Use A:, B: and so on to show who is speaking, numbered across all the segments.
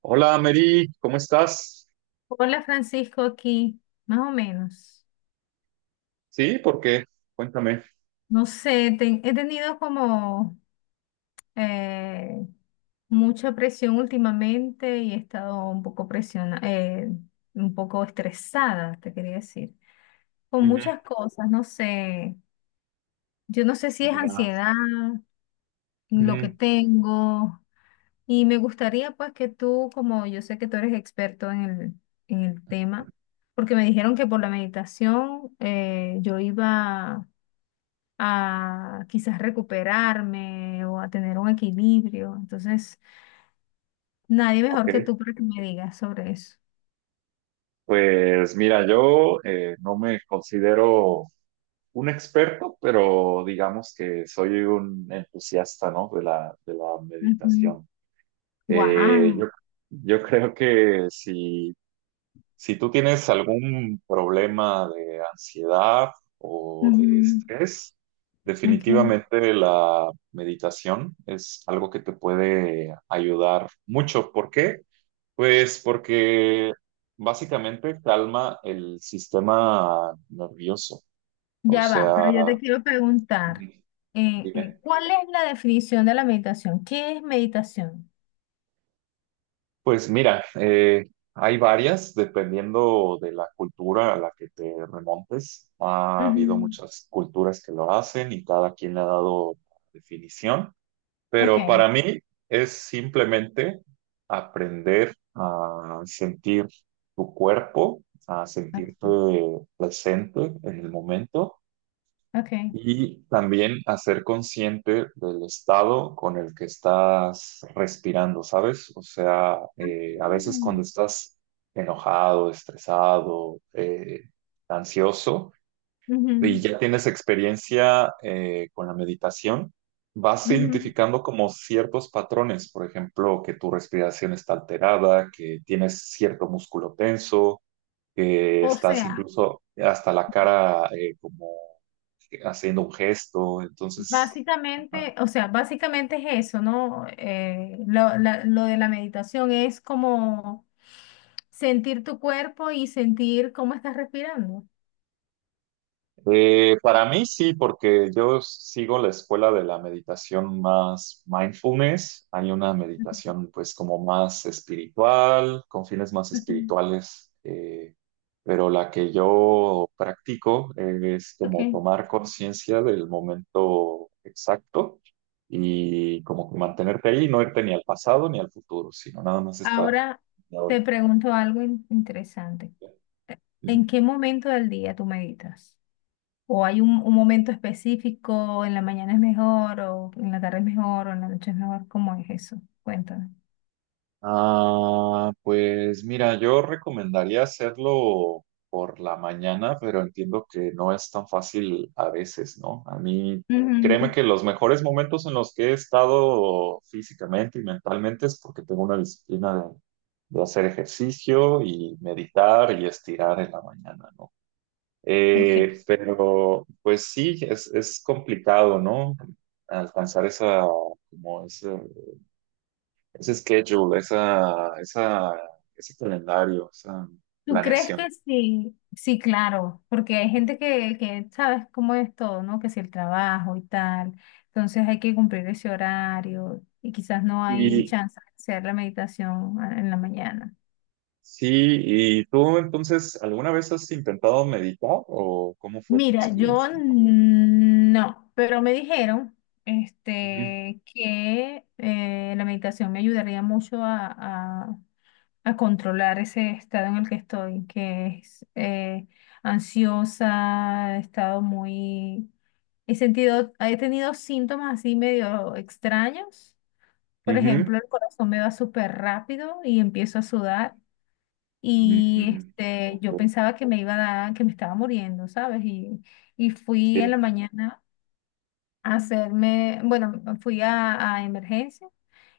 A: Hola, Mary, ¿cómo estás?
B: Hola Francisco, aquí, más o menos.
A: Sí, ¿por qué? Cuéntame.
B: No sé, he tenido como eh, mucha presión últimamente y he estado un poco un poco estresada, te quería decir, con
A: Ujú.
B: muchas cosas, no sé. Yo no sé si es
A: Ya.
B: ansiedad, lo que
A: Ujú.
B: tengo, y me gustaría pues que tú, como yo sé que tú eres experto en el tema, porque me dijeron que por la meditación yo iba a quizás recuperarme o a tener un equilibrio. Entonces, nadie mejor que
A: Ok.
B: tú para que me digas sobre eso.
A: Pues mira, yo no me considero un experto, pero digamos que soy un entusiasta, ¿no? De la
B: Ujú.
A: meditación. Eh,
B: Wow.
A: yo, yo creo que si tú tienes algún problema de ansiedad o de
B: Ujú.
A: estrés,
B: Ok.
A: definitivamente la meditación es algo que te puede ayudar mucho. ¿Por qué? Pues porque básicamente calma el sistema nervioso. O
B: Ya va, pero yo
A: sea,
B: te quiero preguntar,
A: ujú. Dime.
B: ¿cuál es la definición de la meditación? ¿Qué es meditación?
A: Pues mira, hay varias, dependiendo de la cultura a la que te remontes. Ha habido
B: Ujú.
A: muchas culturas que lo hacen y cada quien le ha dado definición,
B: Ok,
A: pero para mí es simplemente aprender a sentir tu cuerpo, a
B: ok,
A: sentirte presente en el momento
B: ok.
A: y también hacer consciente del estado con el que estás respirando, ¿sabes? O sea,
B: Ah,
A: a veces cuando estás enojado, estresado, ansioso, y
B: ujú,
A: ya tienes experiencia con la meditación, vas
B: ujú.
A: identificando como ciertos patrones, por ejemplo, que tu respiración está alterada, que tienes cierto músculo tenso, que
B: O
A: estás
B: sea,
A: incluso hasta la cara como haciendo un gesto. Entonces, ajá.
B: básicamente, o sea, básicamente es eso, ¿no? Lo de la meditación es como sentir tu cuerpo y sentir cómo estás respirando.
A: Para mí sí, porque yo sigo la escuela de la meditación más mindfulness. Hay una meditación pues como más espiritual, con fines más
B: Ujú.
A: espirituales, pero la que yo practico es como
B: Ok.
A: tomar conciencia del momento exacto. Y como que mantenerte ahí, no irte ni al pasado ni al futuro, sino nada más estar.
B: Ahora te pregunto algo interesante.
A: Ujú.
B: ¿En qué momento del día tú meditas? ¿O hay un momento específico, en la mañana es mejor, o en la tarde es mejor, o en la noche es mejor? ¿Cómo es eso? Cuéntame.
A: Ah, pues mira, yo recomendaría hacerlo por la mañana, pero entiendo que no es tan fácil a veces, ¿no? A mí, créeme
B: Ujú.
A: que los mejores momentos en los que he estado físicamente y mentalmente es porque tengo una disciplina de hacer ejercicio y meditar y estirar en la mañana, ¿no?
B: Ok.
A: Pero pues sí, es complicado, ¿no? Alcanzar esa, como ese ese schedule, esa, ese calendario, esa
B: ¿Tú crees que
A: planeación.
B: sí? Sí, claro, porque hay gente que sabes cómo es todo, ¿no? Que si el trabajo y tal, entonces hay que cumplir ese horario y quizás no hay
A: Y
B: chance de hacer la meditación en la mañana.
A: sí, ¿y tú entonces alguna vez has intentado meditar o cómo fue tu
B: Mira, yo
A: experiencia?
B: no, pero me dijeron
A: Ujú,
B: este, que la meditación me ayudaría mucho a controlar ese estado en el que estoy, que es ansiosa, he estado muy... He sentido, he tenido síntomas así medio extraños. Por
A: ujú,
B: ejemplo, el corazón me va súper rápido y empiezo a sudar. Y
A: mm,
B: este, yo
A: ok.
B: pensaba que me iba a dar, que me estaba muriendo, ¿sabes? Y fui en la
A: Sí,
B: mañana a hacerme, bueno, fui a emergencia.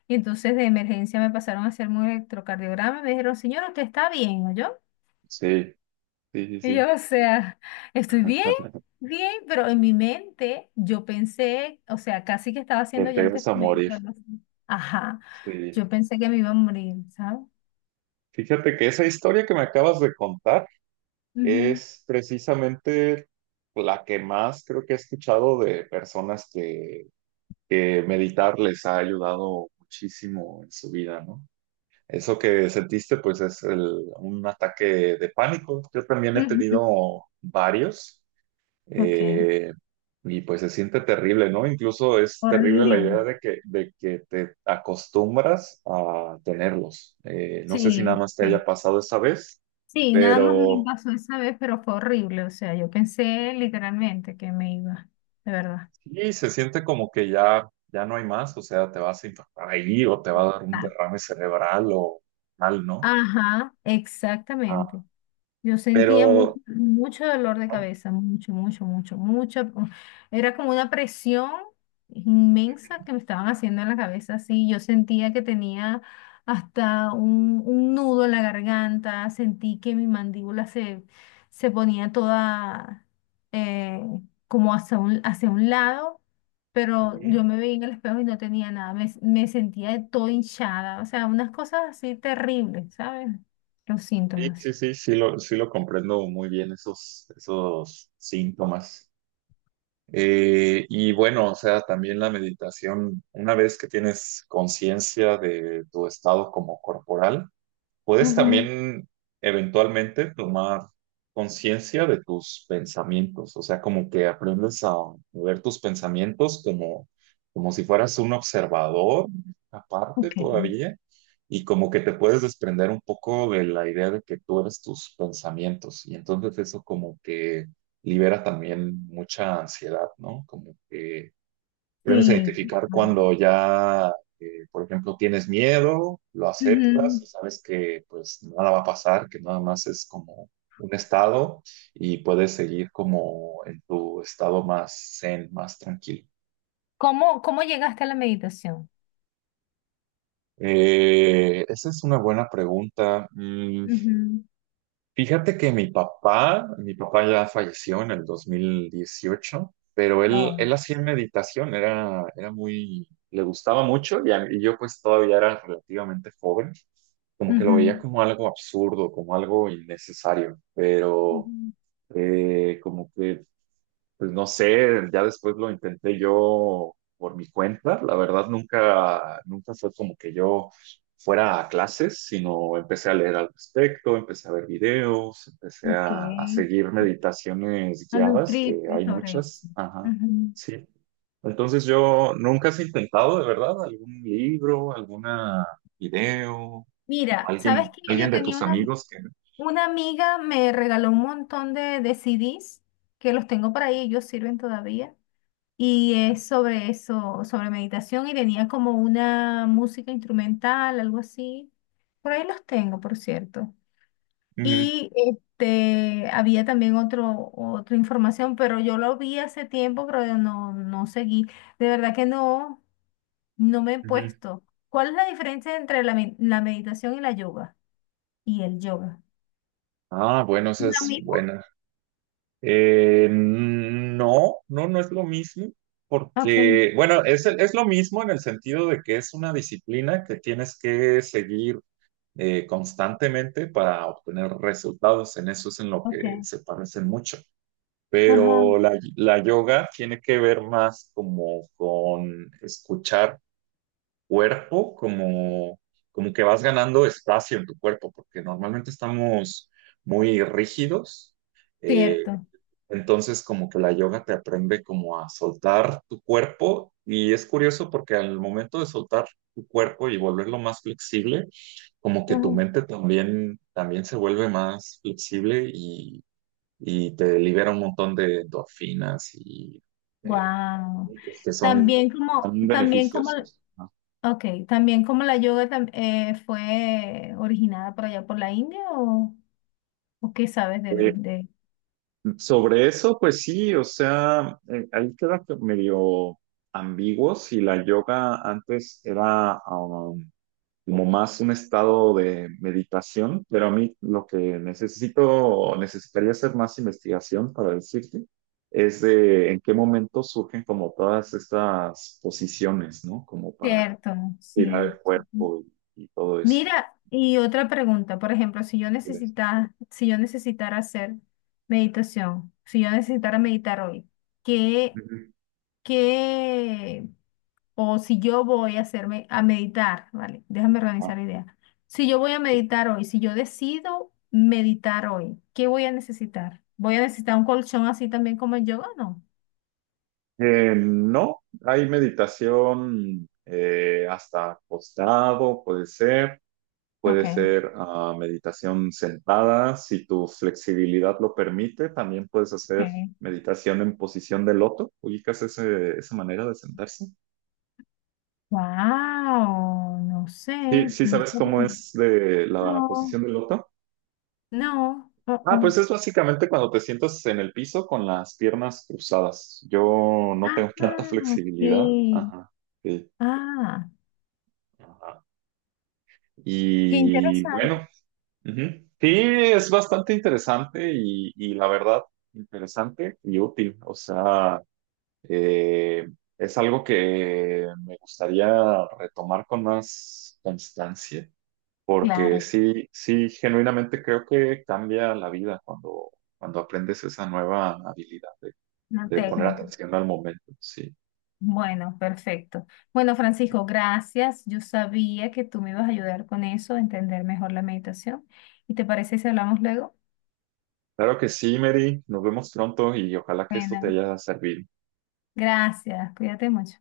B: Y entonces de emergencia me pasaron a hacerme un electrocardiograma y me dijeron, señor, usted está bien, ¿oyó?
A: sí, sí, sí,
B: Y
A: sí.
B: yo, o sea, estoy
A: Ajá,
B: bien,
A: ajá.
B: bien, pero en mi mente yo pensé, o sea, casi que estaba
A: Que
B: haciendo ya
A: te
B: el
A: vas a morir.
B: testamento. Algo así. Ajá,
A: Sí.
B: yo pensé que me iba a morir, ¿sabes?
A: Fíjate que esa historia que me acabas de contar
B: Ujú,
A: es precisamente la que más creo que he escuchado de personas que meditar les ha ayudado muchísimo en su vida, ¿no? Eso que sentiste, pues es un ataque de pánico. Yo también he
B: ujú.
A: tenido varios,
B: Ok,
A: eh, y pues se siente terrible, ¿no? Incluso es terrible la
B: horrible.
A: idea de que te acostumbras a tenerlos. No sé si nada
B: Sí,
A: más te
B: sí.
A: haya pasado esta vez,
B: Sí, nada más me
A: pero
B: pasó esa vez, pero fue horrible. O sea, yo pensé literalmente que me iba, de verdad.
A: sí se siente como que ya, ya no hay más, o sea, te vas a infartar ahí o te va a dar un derrame cerebral o mal, ¿no?
B: Ajá,
A: Ah,
B: exactamente. Yo sentía mucho,
A: pero,
B: mucho dolor de
A: ah,
B: cabeza, mucho, mucho, mucho, mucho. Era como una presión inmensa que me estaban haciendo en la cabeza, así. Yo sentía que tenía hasta un nudo en la garganta, sentí que mi mandíbula se ponía toda eh, como hacia hacia un lado, pero
A: ujú.
B: yo me veía en el espejo y no tenía nada, me sentía de todo hinchada, o sea, unas cosas así terribles, ¿sabes? Los
A: Sí,
B: síntomas.
A: sí, sí, sí lo comprendo muy bien esos, esos síntomas. Y bueno, o sea, también la meditación, una vez que tienes conciencia de tu estado como corporal, puedes
B: Ujú.
A: también eventualmente tomar conciencia de tus pensamientos, o sea, como que aprendes a ver tus pensamientos como, como si fueras un observador aparte
B: Ok,
A: todavía, y como que te puedes desprender un poco de la idea de que tú eres tus pensamientos, y entonces eso como que libera también mucha ansiedad, ¿no? Como que aprendes a
B: sí,
A: identificar
B: claro.
A: cuando ya, por ejemplo, tienes miedo, lo aceptas
B: Ujú.
A: y sabes que pues nada va a pasar, que nada más es como un estado y puedes seguir como en tu estado más zen, más tranquilo.
B: ¿Cómo, cómo llegaste a la meditación?
A: Esa es una buena pregunta. Mm,
B: Ujú.
A: fíjate que mi papá ya falleció en el 2018, pero él,
B: Oh.
A: él hacía meditación, era, era muy, le gustaba mucho y, y yo pues todavía era relativamente joven, como que lo veía
B: Ujú,
A: como algo absurdo, como algo innecesario, pero
B: ujú.
A: como que pues no sé, ya después lo intenté yo por mi cuenta. La verdad, nunca, nunca fue como que yo fuera a clases, sino empecé a leer al respecto, empecé a ver videos, empecé
B: Ok,
A: a seguir meditaciones
B: a
A: guiadas, que
B: nutrirte
A: hay
B: sobre eso.
A: muchas. Ajá,
B: Ujú.
A: sí. Entonces yo nunca has intentado, de verdad, algún libro, alguna video, o
B: Mira, ¿sabes
A: alguien,
B: que
A: alguien
B: yo
A: de
B: tenía
A: tus amigos que...
B: una amiga, me regaló un montón de CDs que los tengo por ahí, ellos sirven todavía. Y es sobre eso, sobre meditación y tenía como una música instrumental, algo así. Por ahí los tengo, por cierto.
A: Ujú,
B: Y este, había también otra información, pero yo lo vi hace tiempo, pero yo no, no seguí. De verdad que no, no me he
A: ujú.
B: puesto. ¿Cuál es la diferencia entre la meditación y la yoga? Y el yoga.
A: Ah, bueno, esa
B: ¿Lo
A: es
B: mismo?
A: buena. No, no, no es lo mismo,
B: Ok,
A: porque, bueno, es, es lo mismo en el sentido de que es una disciplina que tienes que seguir constantemente para obtener resultados. En eso es en lo que
B: ok.
A: se parecen mucho.
B: Ajá,
A: Pero la yoga tiene que ver más como con escuchar cuerpo, como, como que vas ganando espacio en tu cuerpo, porque normalmente estamos muy rígidos, eh,
B: cierto.
A: entonces, como que la yoga te aprende como a soltar tu cuerpo y es curioso porque al momento de soltar tu cuerpo y volverlo más flexible, como que tu mente también, también se vuelve más flexible y te libera un montón de endorfinas eh,
B: Wow.
A: y pues que son,
B: También como,
A: son
B: también como
A: beneficiosos, ¿no?
B: ok, también como la fue originada por allá por la India o qué sabes
A: Eh,
B: de...
A: Sobre eso, pues sí, o sea, ahí queda medio ambiguo si la yoga antes era... como más un estado de meditación, pero a mí lo que necesito, o necesitaría hacer más investigación para decirte, es de en qué momento surgen como todas estas posiciones, ¿no? Como para
B: Cierto,
A: tirar
B: sí.
A: el cuerpo y todo eso.
B: Mira, y otra pregunta, por ejemplo,
A: Ujú.
B: si yo necesitara hacer meditación, si yo necesitara meditar hoy, ¿qué, qué o si yo voy a hacerme a meditar, vale, déjame
A: Ah,
B: organizar la idea. Si yo voy a meditar hoy, si yo decido meditar hoy, ¿qué voy a necesitar? ¿Voy a necesitar un colchón así también como el yoga o no?
A: no, hay meditación hasta acostado, puede ser. Puede
B: Ok,
A: ser ah, meditación sentada, si tu flexibilidad lo permite, también puedes hacer
B: ok.
A: meditación en posición de loto. ¿Ubicas esa manera de sentarse?
B: Wow, no sé,
A: Sí, sí,
B: ¿cómo
A: ¿sabes
B: está
A: cómo es de la
B: no,
A: posición de loto?
B: no,
A: Ah, pues es básicamente cuando te sientas en el piso con las piernas cruzadas. Yo no tengo tanta
B: Ah, ok.
A: flexibilidad. Ajá, sí.
B: Ah,
A: Ajá.
B: qué
A: Y
B: interesante.
A: bueno, ujú. Sí, es bastante interesante y la verdad, interesante y útil. O sea, eh, es algo que me gustaría retomar con más constancia, porque
B: Claro,
A: sí, sí, genuinamente creo que cambia la vida cuando, cuando aprendes esa nueva habilidad
B: una
A: de poner
B: técnica.
A: atención al momento. Sí,
B: Bueno, perfecto. Bueno, Francisco, gracias. Yo sabía que tú me ibas a ayudar con eso, a entender mejor la meditación. ¿Y te parece si hablamos luego?
A: claro que sí, Mary. Nos vemos pronto y ojalá que esto te
B: Bueno,
A: haya servido.
B: gracias. Cuídate mucho.